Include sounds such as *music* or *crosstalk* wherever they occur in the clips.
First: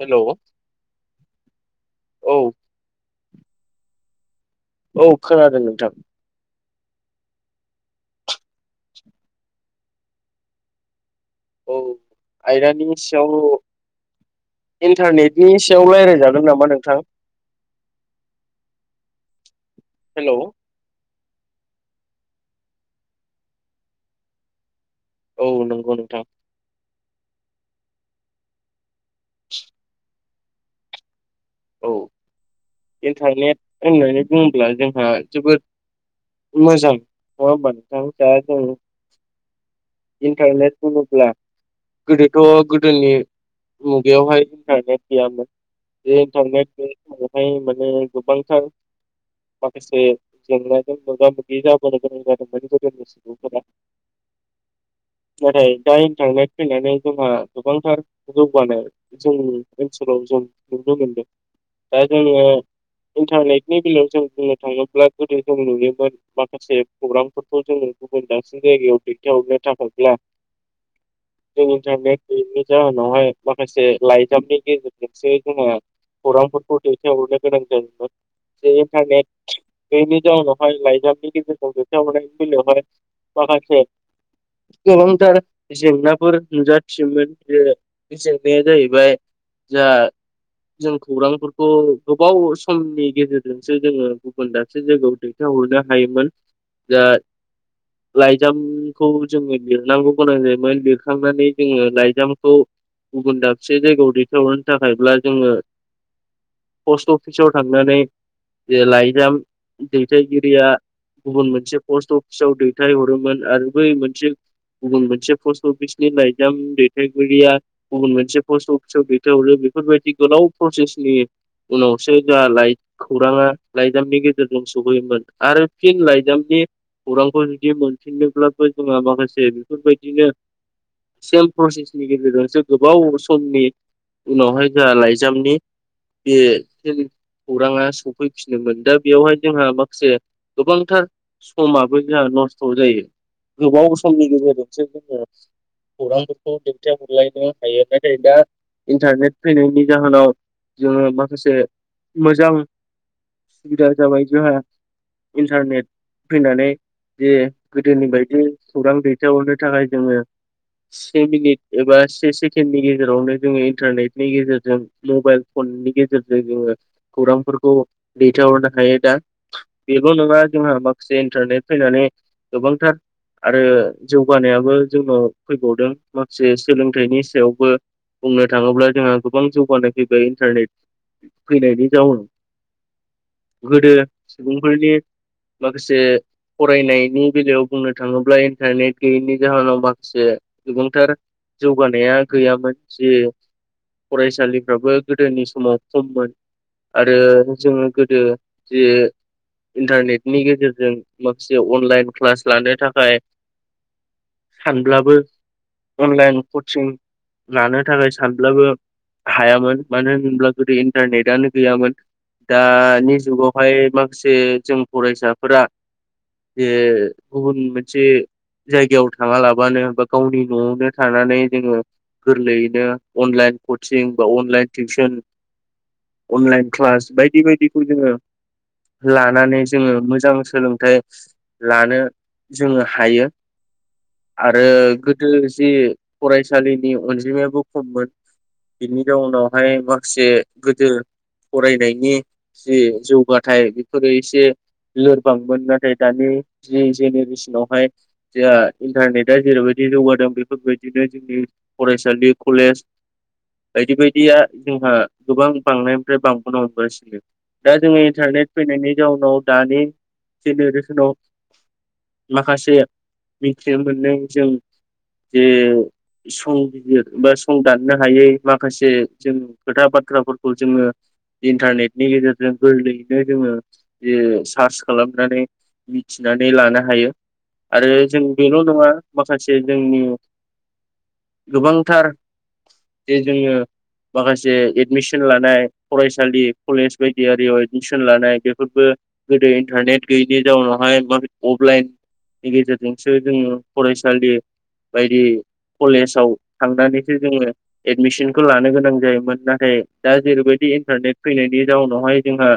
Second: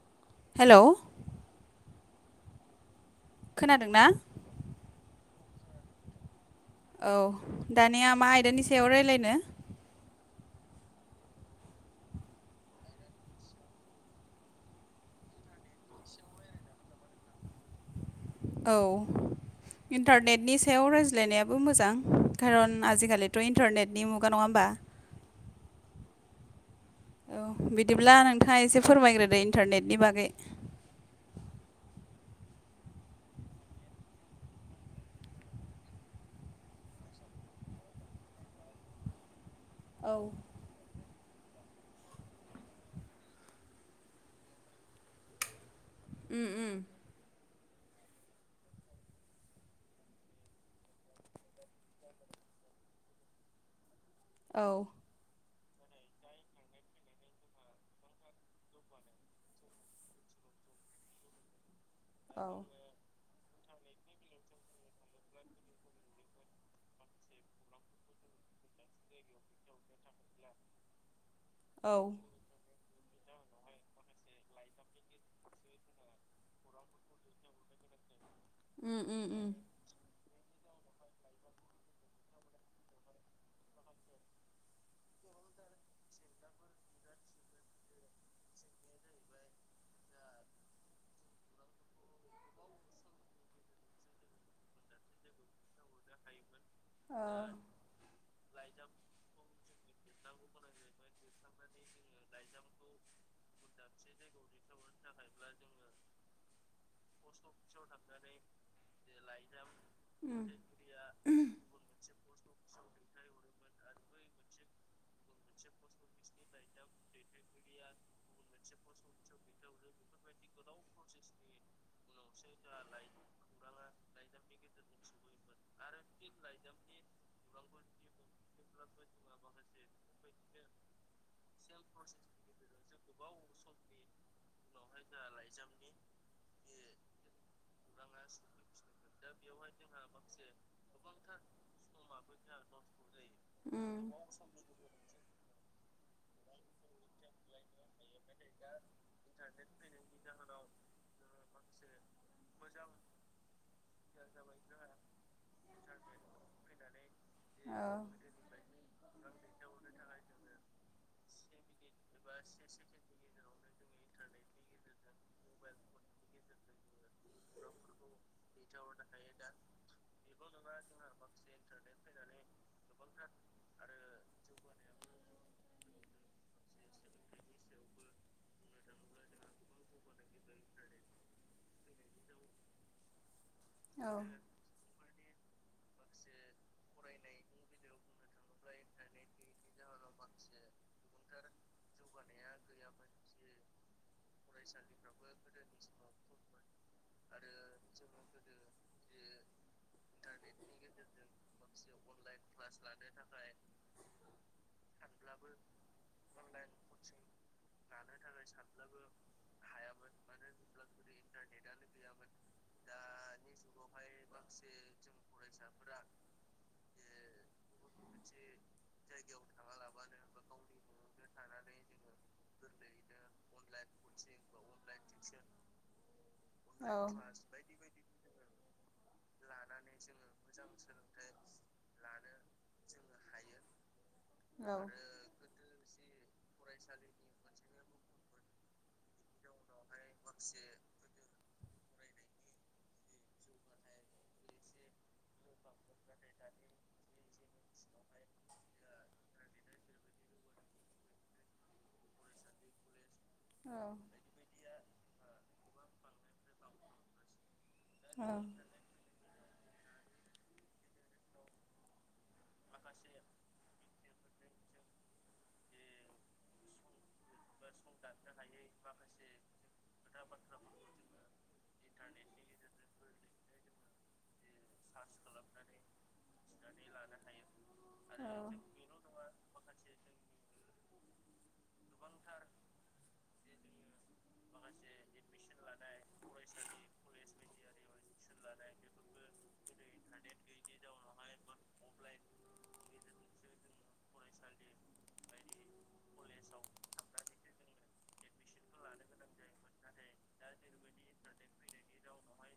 Hello hello औ। खोनादोंना? औ खोनादों नोंथां। औ दानिया मा आयदानि सायाव रायलायनो? औ आयरानि सायाव इन्टारनेटनि सायाव रायलायजागोन नामा नोंथां? औ हेलौ इन्टारनेटनि सायाव रायज्लायनायाबो मोजांष खारन आजिखालिथ' इन्टारनेटनि मुगा नङा होमबा? औ नंगौ नोंथां। औ बिदिब्ला नोंथाङा एसे फोरमायग्रोदो इन्टारनेटनि बागै। औ। जों थांनाया होननानै बुङोब्ला जोंहा जोबोद मोजां नङा होमबा नोंथां? दा जों औ इन्टारनेट होनोब्ला गोदोथ' गोदोनि मुगायावहाय इन्टारनेट गैयामोन। बे उम इन्टारनेट उम *unintelligible* मोनो गोबांथार माखासे जेंनाजों मोगा मोगि जाबोनो गोनां जादोंमोन *unintelligible* *unintelligible* औ। नाथाय दा इन्टारनेट फैनानै जोंहा गोबांथार जौगानो जों ओनसोलाव जों नुनो मोनदों। दा जोङो औ इन्टारनेटनि बेलायाव जों बुंनो थाङोब्ला गोदो जों नुयोमोन माखासे प्रग्रामफोरखौ जोङो गुबुन दाबसे जायगायाव दैथायहरनो थाखायब्ला *inaudible* जों औ इन्टारनेट नेटनि जाहोनावहाय माखासे लाइजामनि गेजेरजोंसो जोङो खौरांफोर खौ दैथायहरनो गोनां जायोमोन। जे उम उम उम इन्टारनेट बेनि जाउनावहाय लाइजामनि गेजेरजों दैथायहरनाय बेलायावहाय माखासे गोबांथार जेंनाफोर नुजाथियोमोन। जे बे जेंनाया जाहैबाय जा जों खौरांफोर खौ गोबाव समनि गेजेरजोंसो जोङो गुबुन दाबसे जायगायाव दैथायहरनो हायोमोन। जा औ लाइजामखौ जोङो लिरनांगौ गोनां जायोमोन। लिरखांनानै जोङो लाइजामखौ गुबुन दाबसे जायगायाव *unintelligible* सौहरनो थाखायब्ला जोङो पस्ट अफिसाव थांनानै जे लाइजाम उम दैथायगिरिया गुबुन मोनसे पस्ट अफ *unintelligible* दैथाय हरोमोन आरो बै मोनसे गुबुन मोनसे मोनसे पस्ट अफिसनि लाइजाम दैथायगिरिया गुबुन मोनसे पस्ट अफिसाव दैथायहरो। बेफोरबायदि गोलाव प्रसेसनि उनावसो जा लाय खौराङा लाइजामनि गेजेरजों सहैयोमोन आरो फिन लाइजामनि खौरांखौ जुदि मोनफिनोब्लाबो जोंहा माखासे बेफोरबायदिनो *unintelligible* प्रसेसनि गेजेरजोंसो गोबाव समनि उनावहाय जा लाइजामनि *unintelligible* खौराङा सफैफिनोमोन दा बेयावहाय जोंहा माखासे गोबांथार समाबो जोंहा नस्थ' जायो। गोबाव उम औ समनि गेजेरजोंसो जोङो खौरांफोरखौ दैथाय हरलायनो हायो नाथाय दा इन्टारनेट फैनायनि जाहोनाव जोङो माखासे मोजां सुबिदा जाबाय जोंहा इन्टारनेट फैनानै जे गोदोनि बायदि खौरां दैथायहरनो थाखाय जोङो से मिनिट एबा से सेकेणडनि गेजेराव जेरावनो जोङो इन्टारनेटनि गेजेरजों मबाइल फननि गेजेरजों जोङो खौरांफोरखौ दैथायहरनो हायो दा। बेल' नङा जोंहा माखासे इन्टारनेट फैनानै गोबांथार आरो जौगानायाबो जोंनाव फैबावदों माखासे सोलोंथाइनि सायावबो बुंनो थाङोब्ला जोंहा गोबां जौगानायनि बे इन्टारनेट फैनायनि जाउन गोदो सुबुं -फोरनि माखासे फरायनायनि बेलायाव बुंनो थाङोब्ला इन्टारनेट गैयैनि जाहोनाव माखासे गोबांथार जौगानाया गैयामोन जे फरायसालिफ्राबो गोदोनि समाव खममोन आरो जोङो गोदो जे इन्टारनेटनि गेजेरजों माखासे अनलाइन क्लास लानो थाखाय सानब्लाबो *unintelligible* अनलाइन कचिं लानो थाखाय सानब्लाबो हाया। मानो होनब्ला गोदो इन्टारनेटनो गैयामोन। दानि जुगावहाय माखासे जों फरायसाफोरा जे गुबुन मोनसे जायगायाव थाङा लाबानो बा गावनि न'आवनो थानानै जोङो गोरलैयैनो अनलाइन कचिं बा अनलाइन तियसन अनलाइन औ क्लास बायदि बायदिखौ जोङो *unintelligible* लानानै जोङो मोजां सोलोंथाइ लानो जोङो हायो। आरो औ औ गोदो जि फरायसालिनि अनजिमायाबो खममोन बिनि जाउनावहाय माखासे गोदो फरायनायनि जि जौगाथाइ बेफोरो एसे लोरबांमोन नाथाय दानि जि जेनेरेसनावहाय जोंहा इन्टारनेटआ जेरैबायदि जौगादों बेफोरबायदिनो जोंनि फरायसालि, कलेज औ बायदि बायदिया जोंहा गोबां बांनायनिफ्राय बांबोनो हमगासिनो। दा जोङो औ इन्टारनेट फैनायनि जाउनाव दानि जेनेरेसनाव माखासे मिथिनो मोननाय जों जे संबिजिर बा संदाननो हायै माखासे जों खोथा बाथ्राफोरखौ जोङो इन्टारनेटनि गेजेरजों गोरलैयैनो जोङो जे सार्च खालामनानै मिथिनानै लानो हायो आरो जों औ बेल' नङा माखासे जोंनि गोबांथार जे जोङो माखासे एडमिसन लानाय फरायसालि कलेज बायदियारियाव एडमिसन लानाय बेफोरबो गोदो इन्टारनेट गैयैनि जाउनावहाय माख अफलाइन नि गेजेरजोंसो जोङो फरायसालि बायदि कलेजाव थांनानैसो जोङो एडमिसोन खौ लानो गोनां जायोमोन नाथाय दा जेरैबायदि इन्टारनेट फैनायनि जाउनावहाय जोंहा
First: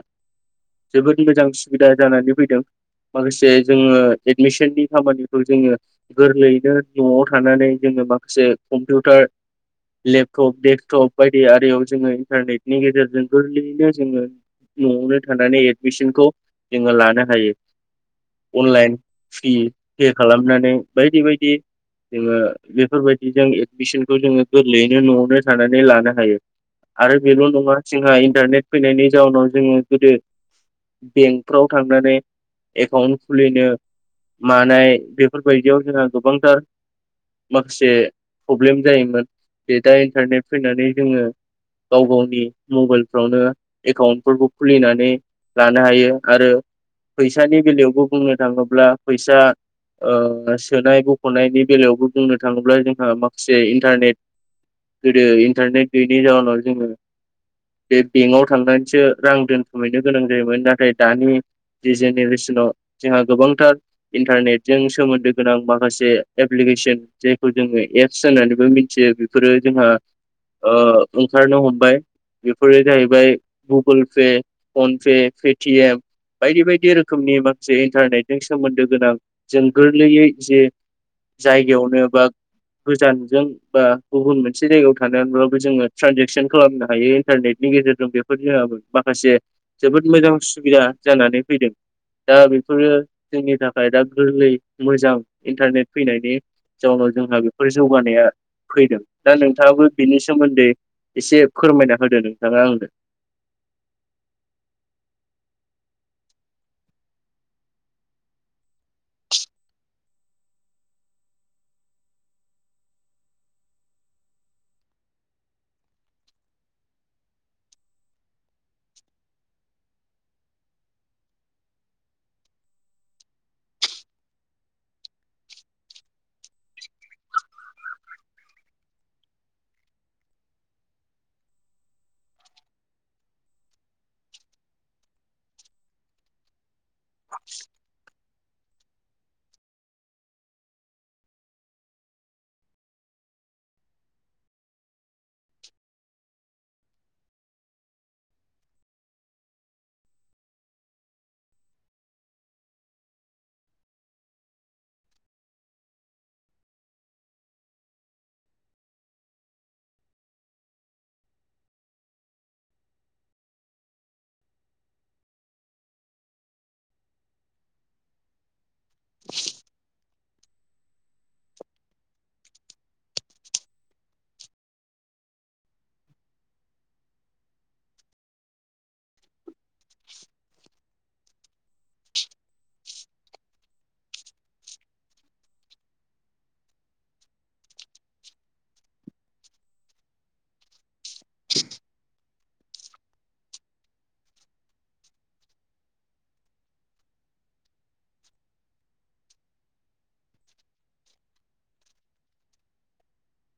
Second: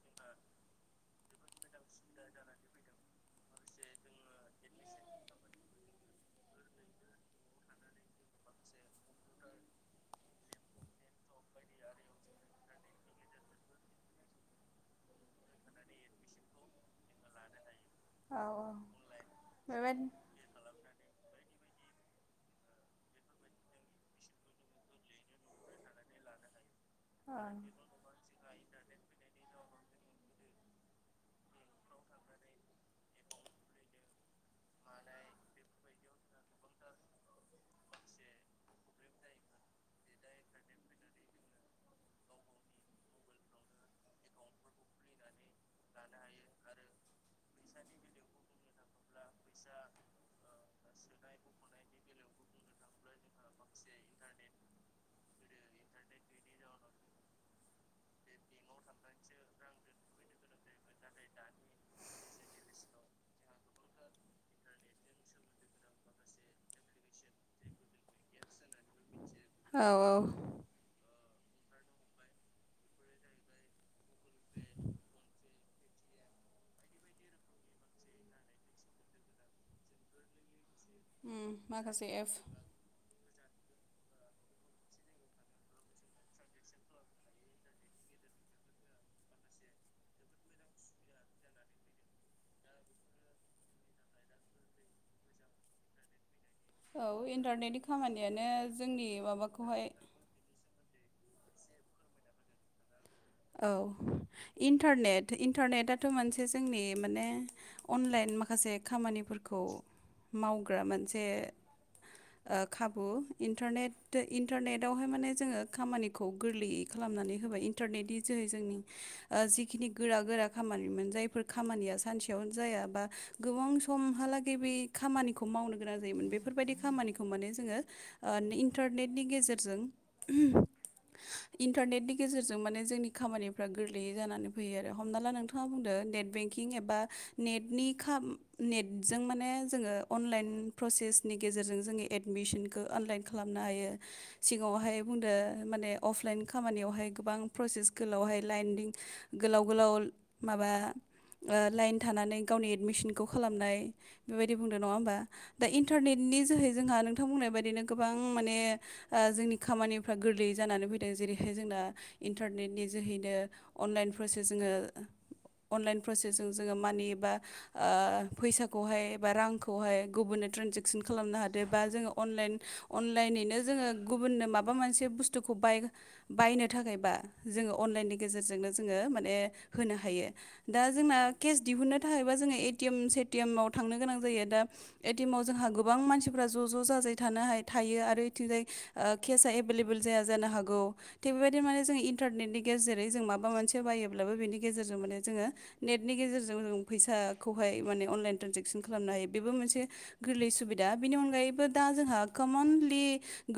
जोबोद मोजां सुबिदा जानानै फैदों माखासे जोङो एडमिसननि खामानिखौ जोङो गोरलैयैनो न'आव थानानै जोङो माखासे कम्पिउटार लेब टप डेक्सटप बायदि आरियाव जोङो इन्टारनेटनि गेजेरजों गोरलैयैनो जोङो न'आवनो थानानै एडमिसनखौ जोङो लान नो हायो औ अनलाइन सिकि बेबायदि पे खालामनानै बायदि बायदि जोङो बेफोरबायदि जों एडमिसनखौ जोङो गोरलैयैनो न'आव नो थानानै लानो हायो आरो बेल' ओं नङा जोंहा इन्टारनेट फैनायनि जाउनाव जोङो गोदो बेंकफ्राव थांनानै एकाउन्ट खुलिनो मानाय बेफोर बेबायदियाव जोंहा गोबांथार माखासे प्रब्लेम जायोमोन बे दाय इनतारनेत फैनानै जोङो गाव गावनि मबाइलफ्रावनो एकाउन्टफोरखौ खुलिनानै लानो हायो आरो फैसानि बेलायावबो बुंनो थाङोब्ला फैसा ओ सोनायबो बखनायनि बेलायावबो बुंनो थाङोब्ला जोंहा माखासे इन्टारनेट गोदो इन्टारनेट गैयैनि जाउनाव जोङो बे बेंकआव थांनानैसो रां दोनथुमहैनो गोनां जायोमोन नाथाय दानि जि जेनेरेसनाव जोंहा गोबांथार इन्टारनेटजों सोमोन्दो गोनां माखासे एप्लिकेसन जायखौ जोङो एप्स होननानैबो मिथियो बेफोरो औ जोंहा औ ओ ओंखारनो हमबाय बेफोरो जाहैबाय गुगोल पे फनपे पेटिएम बायदि बायदि रोखोमनि माखासे इन्टारनेटजों सोमोन्दो गोनां जों गोरलैयै जे उम जायगायावनो माखासे बा एप गोजानजों बा गुबुन मोनसे जायगायाव थानानैब्लाबो जोङो ट्रेनजेकसन खालामनो हायो इन्टारनेटनि गेजेरजों बे फोर जोंआबो माखासे जोबोद मोजां सुबिदा जानानै फैदों दा बेफोरो जोंनि थाखाय दा गोरलै मोजां इन्टारनेट फैनायनि औ जाउनाव जोंहा बेफोर इन्टारनेटनि जौगानाया खामानियानो जोंनि माबाखौहाय नि सोमोन्दै एसे फोरमायना होदो नोंथाङा आंनो औ इन्टारनेट इन्टारनेटथ' मोनसे जोंनि माने अनलाइन माखासे खामानिफोरखौ मावग्रा मोनसे ओ खाबु इनटारनेत इन्टारनेटावहाय माने जोङो खामानि खौ गोरलैयै खालामनानै होबाय इन्टारनेटनि जोहै जोंनि ओ जिखिनि गोरा गोरा खामानिमोन जायफोर खामानिया सानसेयावनो जाया बा गोबां समहालागै बे खामानिखौ मावनो गोनां जायोमोन बेफोरबायदि खामानिखौ माने जोङो ओ इन्टारनेटनि गेजेरजों इन्टारनेटनि गेजेरजों माने जोंनि खामानिफ्रा गोरलैयै जानानै फैयो आरो हमना ला नोंथाङा बुंदों नेट बेंकिं एबा नेटनि खा नेटजों माने जोङो अनलाइन प्रसेसनि गेजेरजों जोङो एडमिसनखौ अनलाइन खालामनो हायो सिगाङावहाय बुंदो माने अफलाइन खामानियावहाय गोबां प्रसेस गोलावहाय लाइनदिं गोलाव गोलाव माबा ओ लाइन थानानै गावनि एडमिसनखौ खालामनाय बेबायदि बुंदों नङा होमबा दा इन्टारनेटनि जोहै जोंहा नोंथां बुंनाय बायदिनो गोबां माने ओ जोंनि खामानिफ्रा गोरलैयै जानानै फैदों जेरैहाय जोंना इन्टारनेटनि जोहैनो अनलाइन प्रसेस जोङो अनलाइन प्रसेसजों जोङो मानि एबा ओ फैसाखौहाय बा रांखौहाय गुबुननो ट्रेनजेकसन खालामनो हादों बा जोङो अनलाइन अनलाइनैनो जोङो गुबुननो माबा मोनसे बुस्थुखौ बाय बायनो थाखायबा जोङो अनलाइननि गेजेरजोंनो जोङो माने होनो हायो दा जोंना केस दिहुननो थाखायबा जोङो एटिएम सेटिएम आव थांनो गोनां जायो दा एटिएमाव जोंहा गोबां मानसिफ्रा ज' ज' जाजाय थानो हा थायो आरो इथिंजाय ओ केसआ एभेलेबोेल जाया जानो हागौ थिग बेबायदि माने जों इन- न्टारनेटनि गेजेरै जों माबा मोनसे बायोब्लाबो बिनि गेजेरजों माने जोङो नेटनि गेजेरजों जों फैसाखौहाय माने अनलाइन ट्रन्जेकसन खालामनो हायो बेबो मोनसे गोरलै सुबिदा बिनि अनगायैबो दा जोंहा कमनलि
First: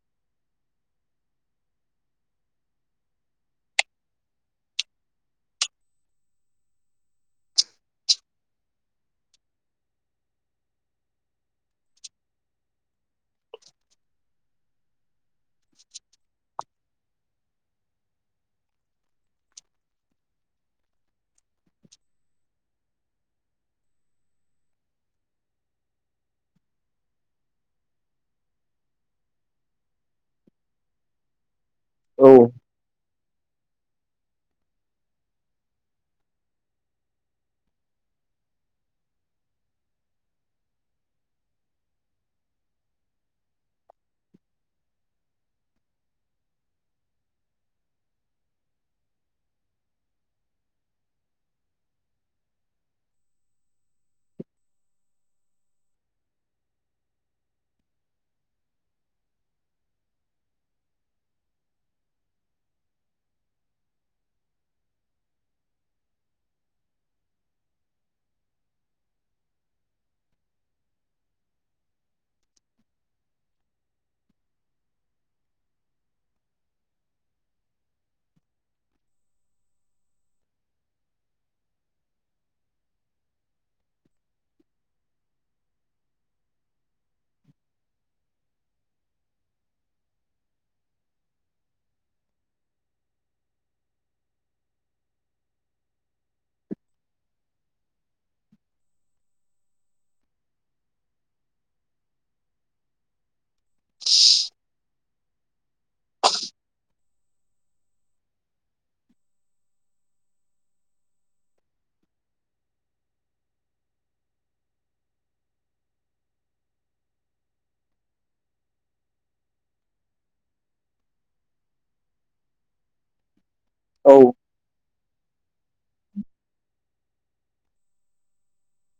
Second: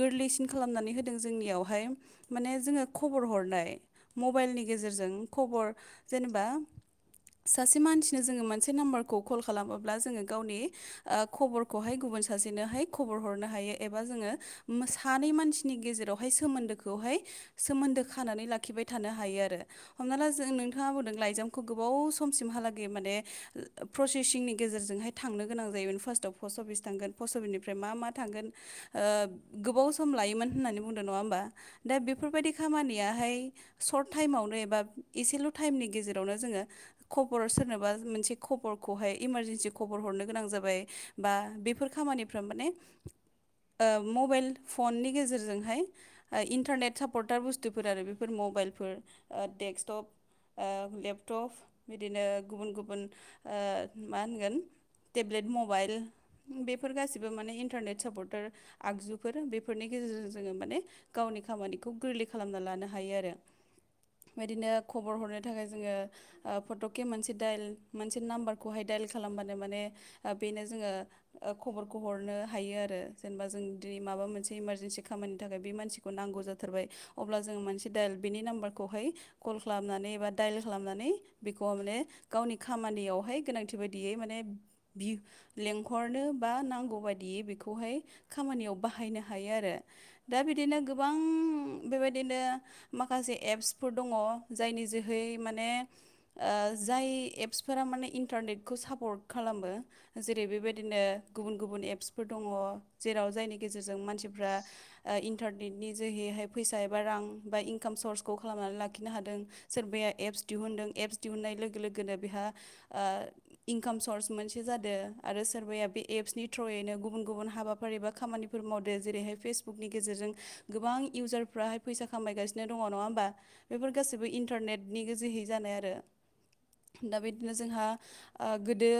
गोरलैसिन खालामनानै होदों जोंनिआवहाय माने जोङो खबर हर नाय मबाइलनि गेजेरजों खबर जेनेबा सासे मानसिनो जोङो मोनसे नाम्बारखौ कल खालामोब्ला जोङो गावनि ओ खबरखौहाय गुबुन सासेनोहाय खबर हरनो हायो एबा जोङो सानै मानसिनि गेजेरावहाय सोमोन्दोखौहाय सोन्दो खानानै लाखिबाय थानो हायो आरो हमना ला जों नोंथाङा बुंदों लाइजामखौ गोबाव समसिमहालागै माने प्रसेसिंनि गेजेरजोंहाय थांनो गोनां जायोमोन फार्स्टआव पस्ट अफिस थांगोन पस्ट अफिसनिफ्राय मा मा थांगोन ओ गोबाव सम लायोमोन होननानै बुंदों नङा होमबा दा औ बेफोरबायदि खामानि याहाय सर्ट टाइमावनो एबा एसेल' टाइमनि गेजेरावनो जोङो खबर सोरनोबा मोनसे खबरखौहाय इमारजेन्सि खबर हरनो गोनां जाबाय बा बेफोर खामानिफ्रा माने ओ मबाइल फननि गेजेरजोंहाय इन्टारनेट सापर्टार बुस थुफोर आरो बेफोर मबाइलफोर ओ डेक्सटप ओ लेपटप बिदिनो गुबुन गुबुन ओ मा होनगोन टेब्लेट मबाइल बेफोर गासिबो माने इन्टारनेट सापर्टार आगजुफोर बेफोरनि गेजेरजों जोङो माने गावनि खामानिखौ गोरलै खालामना लानो हायो आरो बेदिनो खबर हरनो थाखाय जोङो फट'के मोनसे दाइल मोनसे नाम्बारखौहाय दाइल खालामबानो माने बेनो जोङो ओ खबरखौ हरनो हायो आरो जेनेबा जों दिनै माबा मोनसे इमारजेन्सि खामानि थाखाय बे मानसि खौ नांगौ जाथारबाय अब्ला जोङो मोनसे दाइल बेनि नाम्बारखौहाय कल खालामनानै एबा दाइल खालामनानै बेखौ माने गावनि खामानियावहाय गोनांथि बायदियै माने बि लेंंहरनो बा दा बिदिनो गोबां बेबायदिनो माखासे एप्सफोर दङ जायनि जोहै माने ओ जाय एप्सफोरा माने इन्टारनेटखौ सापर्ट खालामो जेरै बेबायदिनो गुबुन गुबुन एप्सफोर दङ जेराव जायनि गेजेरजों मानसिफ्रा ओ इन्टारनेटनि जोहैहाय फैसा एबा रां बा इनकाम सर्सखौ खालामनानै लाखिनो हादों सोरबाया एप्स दिहुनदों एप्स दिहुननाय लोगो लोगोनो बेहा ओ इनकाम सर्स मोनसे जादो आरो सोरबाया बे एपसनि थ्रुयैनो गुबुन गुबुन हाबाफारि एबा खामानि फोर मावदो जेरैहाय फेसबुकनि गेजेरजों गोबां इउजार फ्राहाय फैसा खामायगासिनो दङ नङा होमबा बेफोर औ गासैबो इन्टारनेटनि गोजोहै जानाय आरो दा बिदिनो जोंहा ओ गोदो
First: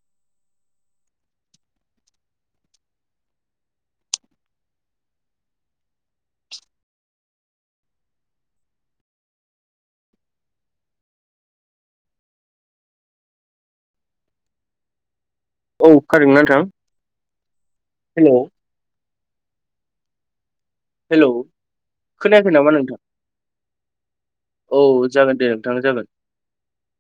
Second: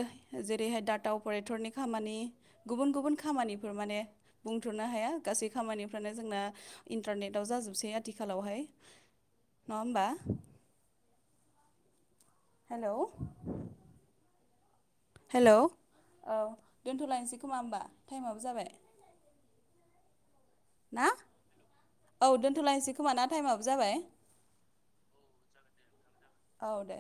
जेरैहाय डाटा अपारेटरनि खामानि गुबुन गुबुन खामानिफोर माने बुंथ'नो हाया गासै खामानिफ्रानो जोंना इन्टारनेट दाव जाजोबसै आथिखालावहाय नङा होमबा? हेल'। हेलौ खोनादोंना औ नोंथां दोन्थ'लायसै खोमा होमबा हेलौ टाइमाबो जाबाय? ना हेल' औ खोनायाखै नामा दोनथ'लायनोसै नोंथां खोमा ना टाइमाबो जाबाय औ जागोन दे नोंथां जागोन। औ दे।